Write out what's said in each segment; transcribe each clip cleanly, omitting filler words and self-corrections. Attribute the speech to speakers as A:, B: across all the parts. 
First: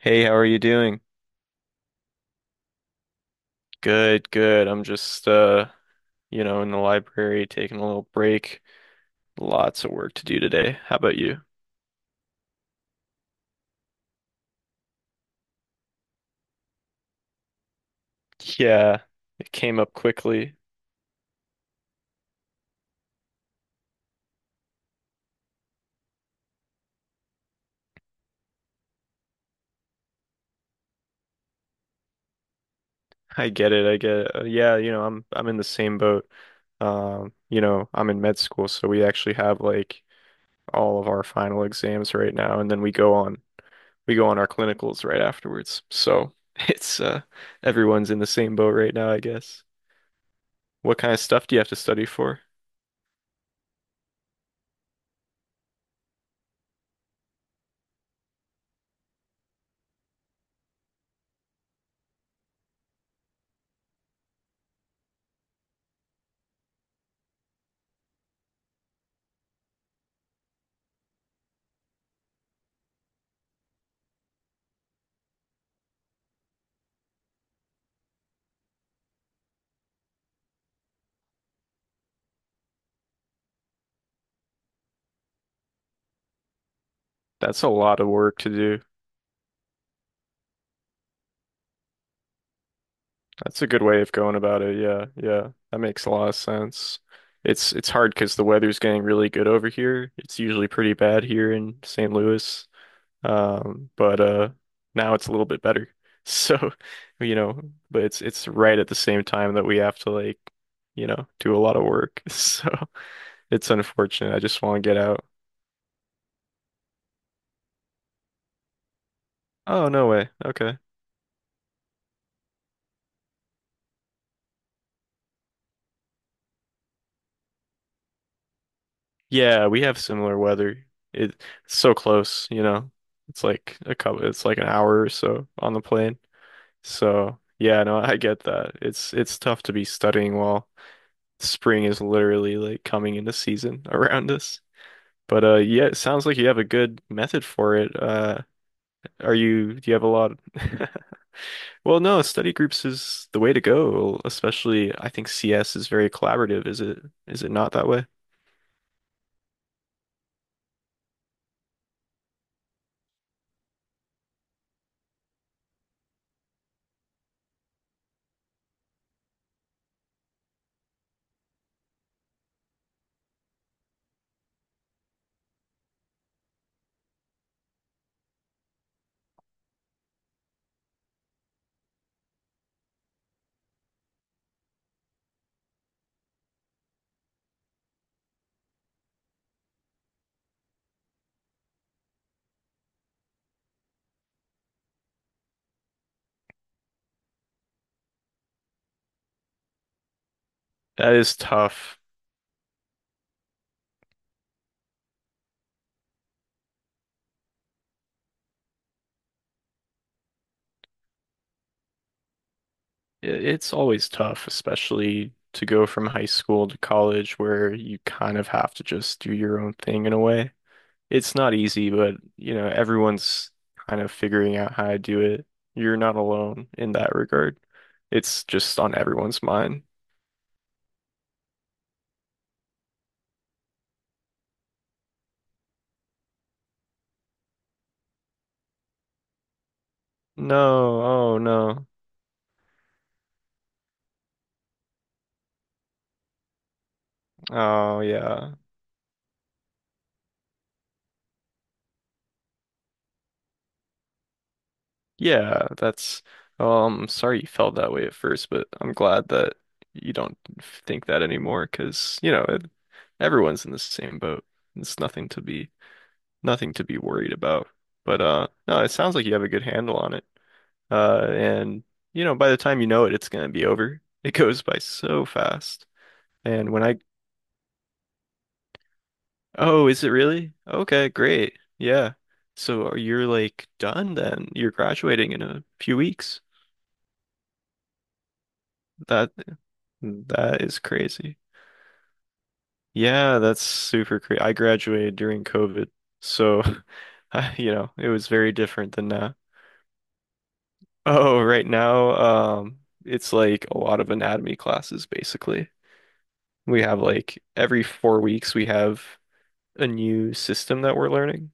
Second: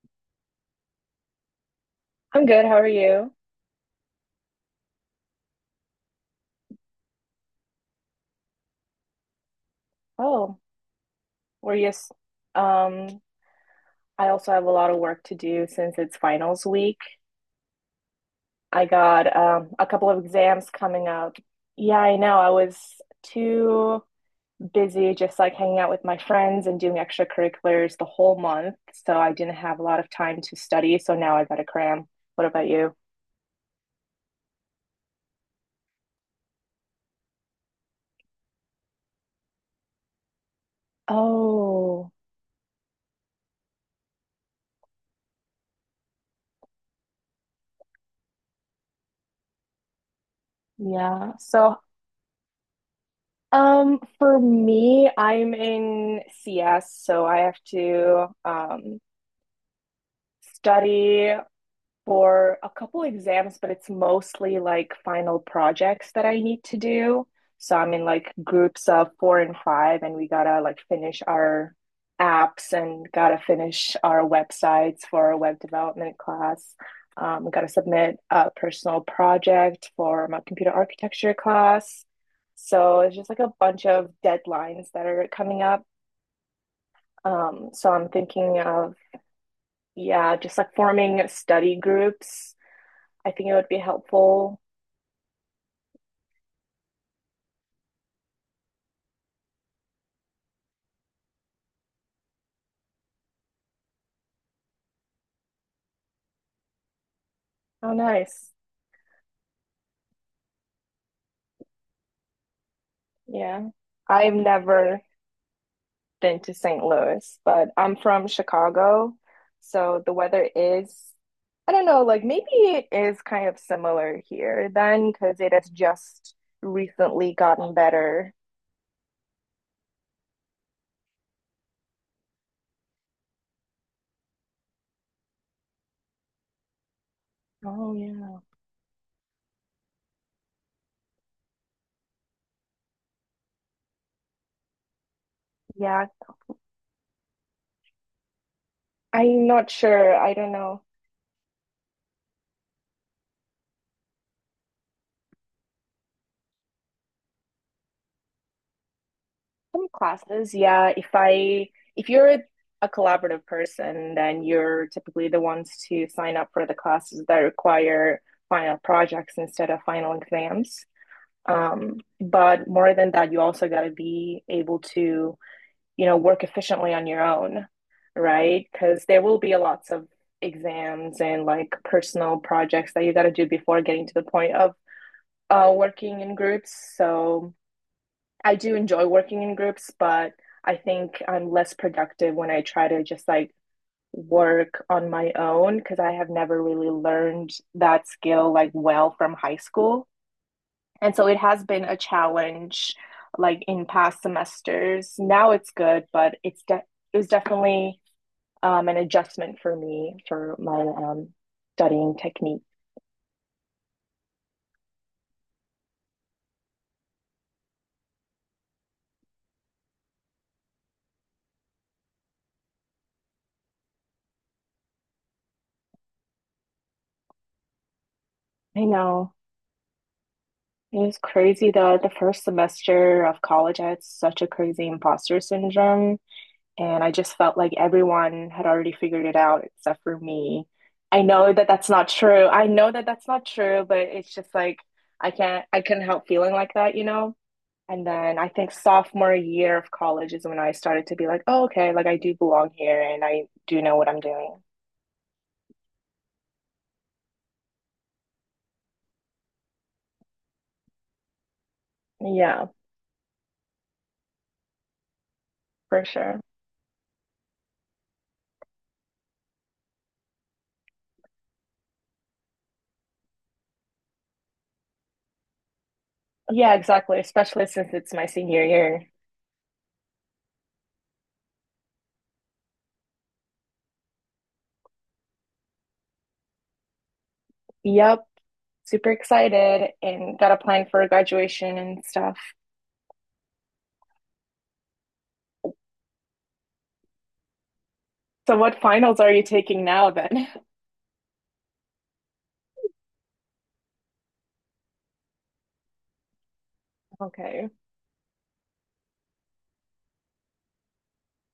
A: Hey, how are you doing?
B: I'm good. How are you?
A: Good, good. I'm just in the library taking a little break. Lots of work to do
B: Oh,
A: today. How about you?
B: we're just, um, I also have a lot of work to do since it's finals week. I
A: Yeah,
B: got
A: it came
B: a
A: up
B: couple of
A: quickly.
B: exams coming up. Yeah, I know. I was too busy just like hanging out with my friends and doing extracurriculars the whole month, so I didn't have a lot of time to study. So now I gotta cram. What about you?
A: I get it. I get it. Yeah, I'm in the same boat. I'm in med school, so we actually have like all of our final
B: Oh,
A: exams right now, and then we go on our clinicals right afterwards. So it's everyone's in the same boat right now, I guess. What kind of
B: yeah.
A: stuff do you have to
B: So,
A: study for?
B: for me, I'm in CS, so I have to study for a couple exams, but it's mostly like final projects that I need to do. So I'm in like groups of four and five, and we gotta like finish our apps and gotta finish our websites for our web development class. We gotta submit a personal project for my computer architecture class. So it's just like a bunch of deadlines that are coming up.
A: That's a
B: So
A: lot
B: I'm
A: of work to
B: thinking
A: do.
B: of Yeah, just like forming study groups. I think it
A: That's a
B: would be
A: good way of going
B: helpful.
A: about it. Yeah, yeah. That makes a lot of sense. It's hard because the weather's getting really good over here. It's usually pretty bad here in St. Louis. But Now it's a little bit better. So, you know,
B: Oh,
A: but it's
B: nice.
A: right at the same time that we have to do a lot of work. So, it's
B: Yeah. I've
A: unfortunate. I just want to get
B: never
A: out.
B: been to St. Louis, but I'm from Chicago.
A: Oh,
B: So
A: no
B: the
A: way.
B: weather
A: Okay.
B: is, I don't know, like maybe it is kind of similar here then because it has just recently gotten better.
A: Yeah, we have similar weather. It- It's so close, you know. It's like a couple, it's like an hour or so on the plane. So, yeah,
B: Oh,
A: no, I get
B: yeah.
A: that. It's tough to be studying while spring is literally like coming into season around us. But yeah, it
B: Yeah.
A: sounds like you have a good method for it. Are
B: I'm not
A: you do you have a
B: sure.
A: lot
B: I don't know.
A: Well, no, study groups is the way to go, especially I think CS is very collaborative. Is it not that way?
B: Some classes, yeah. If you're a collaborative person, then you're typically the ones to sign up for the classes that require final projects instead of final exams. But more than that, you also got to be able to, you know, work efficiently on your own, right? Because there will be lots of exams and like personal projects that you got to do before getting to the point of working in groups. So I do enjoy working in groups, but I think I'm less productive when I try to just like work on my own because I have never really learned that skill like well from high school.
A: That
B: And so it
A: is
B: has been a
A: tough.
B: challenge like in past semesters. Now it's good, but it was definitely an adjustment for me for my studying technique.
A: It's always tough, especially to go from high school to college where you kind of have to just do your own thing in a way. It's not easy, but you know, everyone's kind of figuring out how to do it. You're not alone in that regard. It's just
B: I
A: on
B: know.
A: everyone's mind.
B: It was crazy though. The first semester of college, I had such a crazy imposter syndrome. And I just felt like everyone had already figured it out except for
A: No,
B: me. I
A: oh
B: know that
A: no.
B: that's not true. I know that that's not true, but it's just like I couldn't help feeling like that, you know?
A: Oh
B: And then I
A: yeah.
B: think sophomore year of college is when I started to be like, oh, okay, like I do belong here and I do know what I'm doing.
A: Yeah, that's Sorry you felt that way at first, but I'm glad that you don't think that anymore. Cause you know,
B: Yeah,
A: everyone's in the same boat. It's
B: for sure.
A: nothing to be worried about. But no, it sounds like you have a good handle on it. And You know, by the time you know it, it's gonna be over. It goes by so fast. And
B: Yeah,
A: when I
B: exactly. Especially since it's my senior year.
A: Oh, is it really? Okay, great. Yeah. So you're like done then. You're graduating in a few weeks.
B: Yep. Super
A: That
B: excited and got
A: that is
B: applying for
A: crazy.
B: graduation and stuff.
A: Yeah, that's super crazy. I graduated during COVID, so you know, it was very
B: So, what
A: different than
B: finals are
A: now.
B: you taking now then?
A: Oh, right now, it's like a lot of anatomy classes basically. We have like
B: Okay.
A: every 4 weeks we have a new system that we're learning,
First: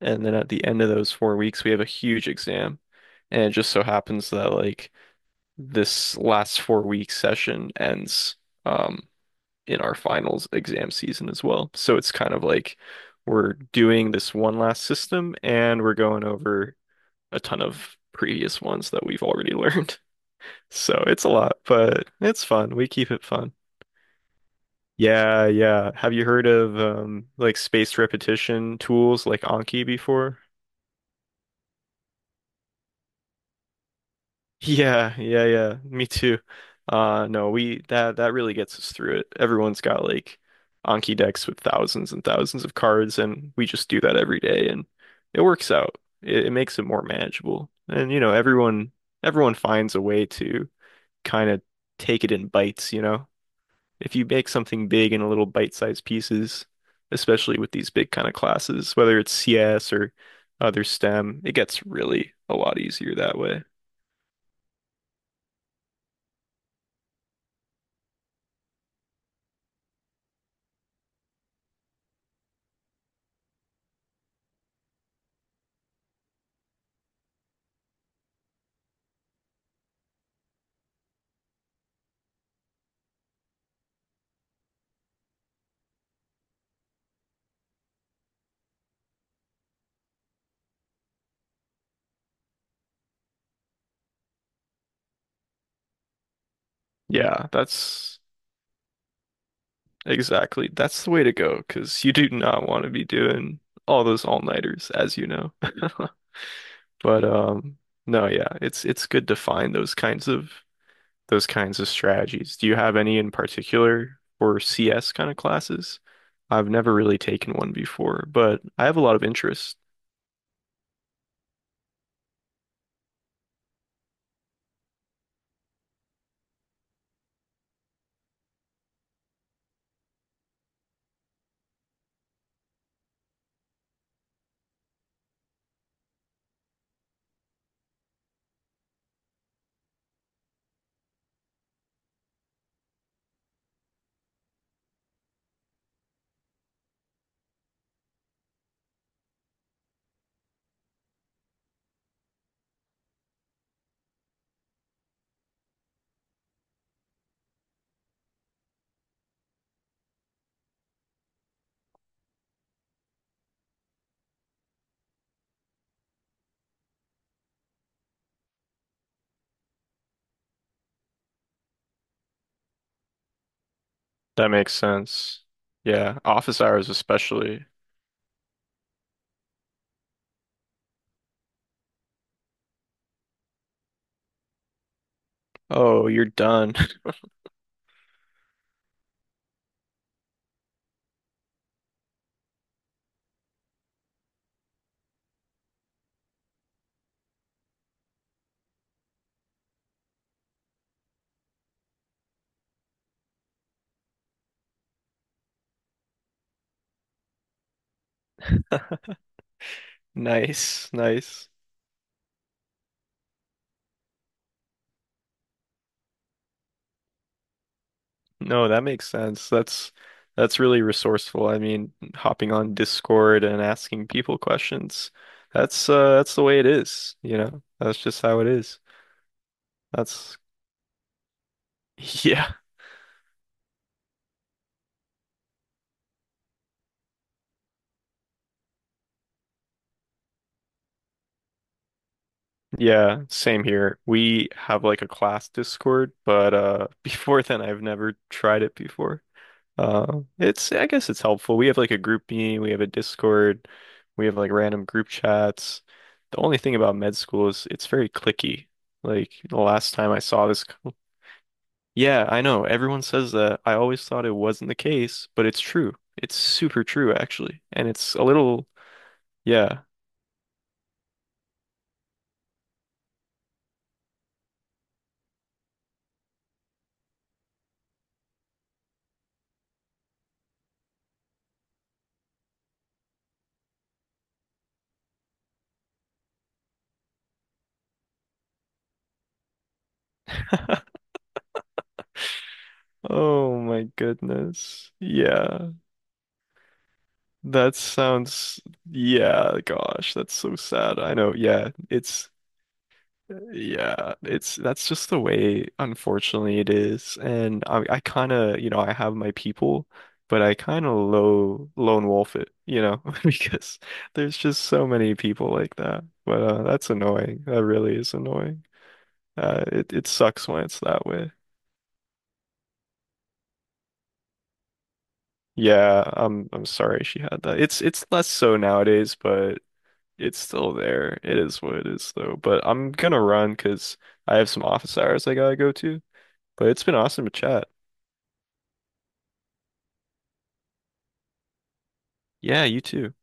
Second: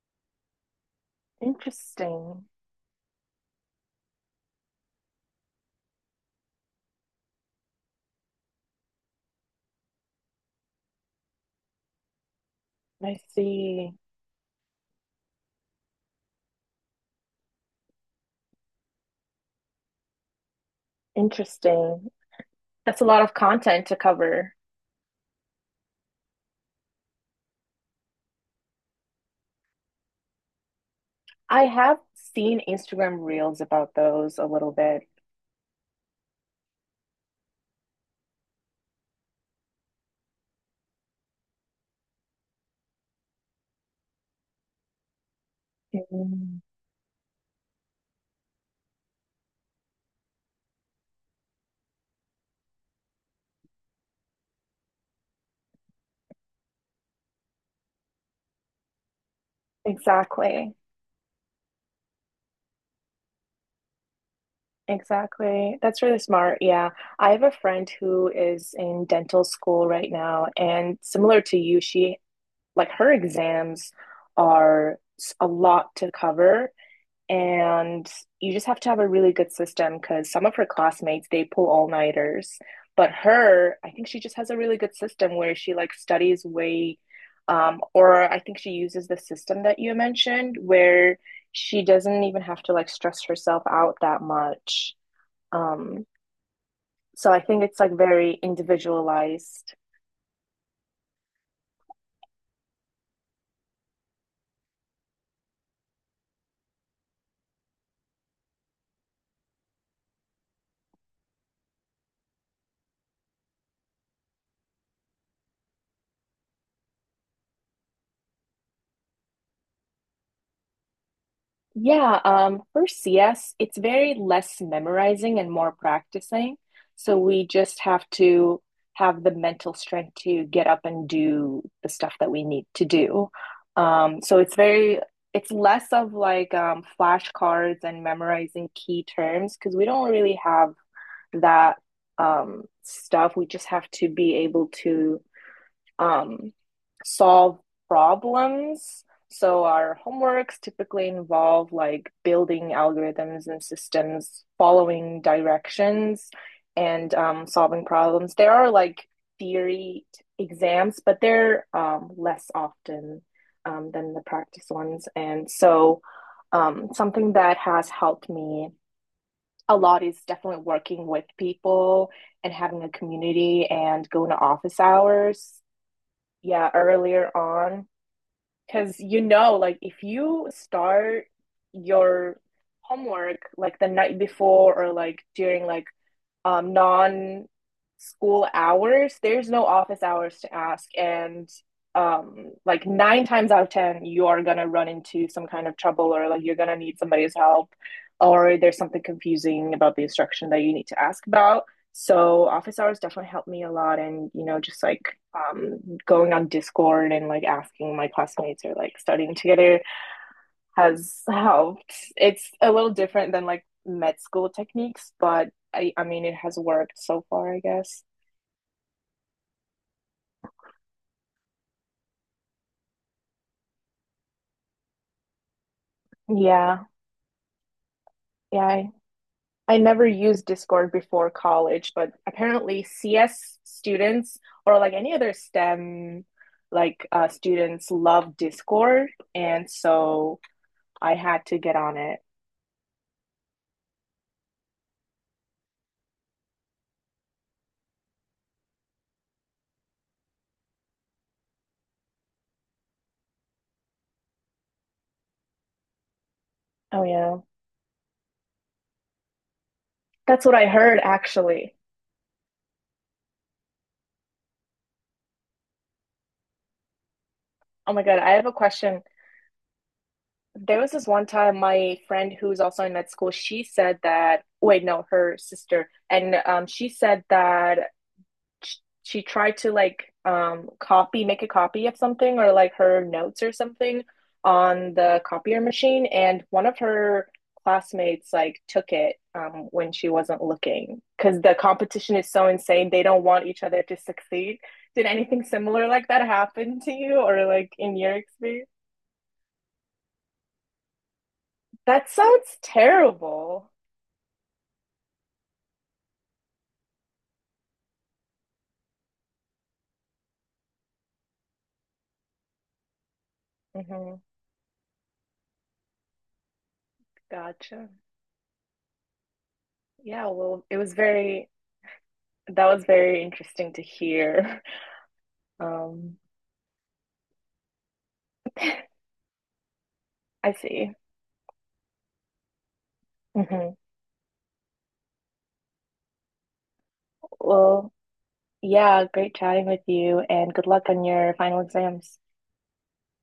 A: and then at the end of those 4 weeks we have a huge
B: Interesting.
A: exam, and it just so happens that like this last 4 week session ends. Um, in our finals exam season as well. So it's kind of like
B: I
A: we're
B: see.
A: doing this one last system and we're going over a ton of previous ones that we've already learned. So it's a lot,
B: Interesting.
A: but it's fun. We
B: That's a
A: keep
B: lot
A: it
B: of
A: fun.
B: content to cover.
A: Yeah, yeah. Have you heard of like spaced repetition tools like Anki before?
B: I have seen Instagram reels about those a little bit.
A: Yeah, yeah, yeah. Me too. No, we that that really gets us through it. Everyone's got like Anki decks with thousands and thousands of cards, and we just do that every day, and it works out. It
B: Mm.
A: makes it more manageable. And you know, everyone finds a way to kind of take it in bites, you know. If you make something big in a little bite-sized pieces, especially with these big kind of classes, whether it's CS or
B: Exactly.
A: other STEM, it gets really a lot easier that way.
B: Exactly. That's really smart. Yeah. I have a friend who is in dental school right now, and similar to you, she like her exams a lot to cover and you just have to have a really good system because some of her classmates they pull all nighters but her I think she just has a really good system where she like studies way or I think she uses the system that you mentioned where she doesn't even have to like stress herself out that much um, so I
A: Yeah,
B: think it's like
A: that's
B: very individualized.
A: Exactly. That's the way to go because you do not want to be doing all those all-nighters, as you know. But no, yeah, it's good to find those kinds of strategies. Do you have any in particular for CS kind of classes? I've never really taken one before, but I have a lot of interest.
B: Yeah, for CS, it's very less memorizing and more practicing. So we just have to have the mental strength to get up and do the stuff that we need to do. Um, so it's very, it's less of like flashcards and memorizing key terms because we don't really have that stuff. We just have to be able to um, solve problems. So our homeworks typically involve like building algorithms and systems, following directions, and solving problems. There are like theory exams, but they're less often than the practice ones. And so, something that has helped me a lot is definitely working with people and having a community and going to
A: That makes
B: office
A: sense.
B: hours,
A: Yeah, office
B: yeah,
A: hours
B: earlier
A: especially.
B: on. Because you know, like if you start your homework like the night before or like during like
A: Oh, you're done.
B: non-school hours, there's no office hours to ask. And like nine times out of 10, you are gonna run into some kind of trouble or like you're gonna need somebody's help or there's something confusing about the instruction that you need to ask about. So office hours definitely helped me a lot and you know just like going on Discord and like asking my classmates or like studying together
A: Nice,
B: has
A: nice.
B: helped. It's a little different than like med school techniques, but I mean, it has worked so far, I guess.
A: No, that makes sense. That's really resourceful. I mean, hopping on Discord and asking people questions. That's the way it
B: Yeah,
A: is, you know. That's just how it
B: yeah.
A: is.
B: I never
A: That's
B: used Discord before college, but
A: yeah.
B: apparently CS students or like any other STEM like students love Discord, and so I had to get on it.
A: Yeah, same here. We have like a class Discord, but before then I've never tried it before. It's I guess it's helpful. We have like a group meeting, we have a Discord, we have like random group chats. The only thing about
B: Oh
A: med
B: yeah,
A: school is it's very clicky. Like the last time I
B: that's
A: saw
B: what
A: this,
B: I
A: co-
B: heard actually.
A: Yeah, I know everyone says that. I always thought it wasn't the case, but it's true. It's super true actually, and
B: Oh my
A: it's
B: God,
A: a
B: I have a
A: little
B: question.
A: yeah.
B: There was this one time my friend who's also in med school, she said that, wait, no, her sister, and she said that sh- she tried to like copy, make a copy of something or like her notes or something on the copier machine, and one of her classmates like took it when she wasn't looking because the competition is so insane. They don't want
A: Oh
B: each other
A: my
B: to succeed.
A: goodness.
B: Did anything
A: Yeah.
B: similar like that happen to you or like
A: That
B: in your
A: sounds,
B: experience?
A: yeah, gosh, that's so sad. I know.
B: That sounds terrible.
A: Yeah, it's that's just the way, unfortunately, it is. And I kind of, you know, I have my people, but I kind of low lone wolf it, you know, because
B: Hmm.
A: there's just so many people like that. But that's annoying. That
B: Gotcha.
A: really is annoying. It
B: Yeah,
A: sucks
B: well,
A: when it's that way.
B: that was very interesting to hear.
A: Yeah,
B: Um,
A: I'm sorry she had that. It's less so
B: I
A: nowadays, but it's still
B: see.
A: there. It is what it is, though. But I'm gonna run
B: Hmm.
A: because I have some office hours I gotta go to. But it's been awesome to chat.
B: Well, yeah, great chatting with you and good luck on your final exams.
A: Yeah, you too.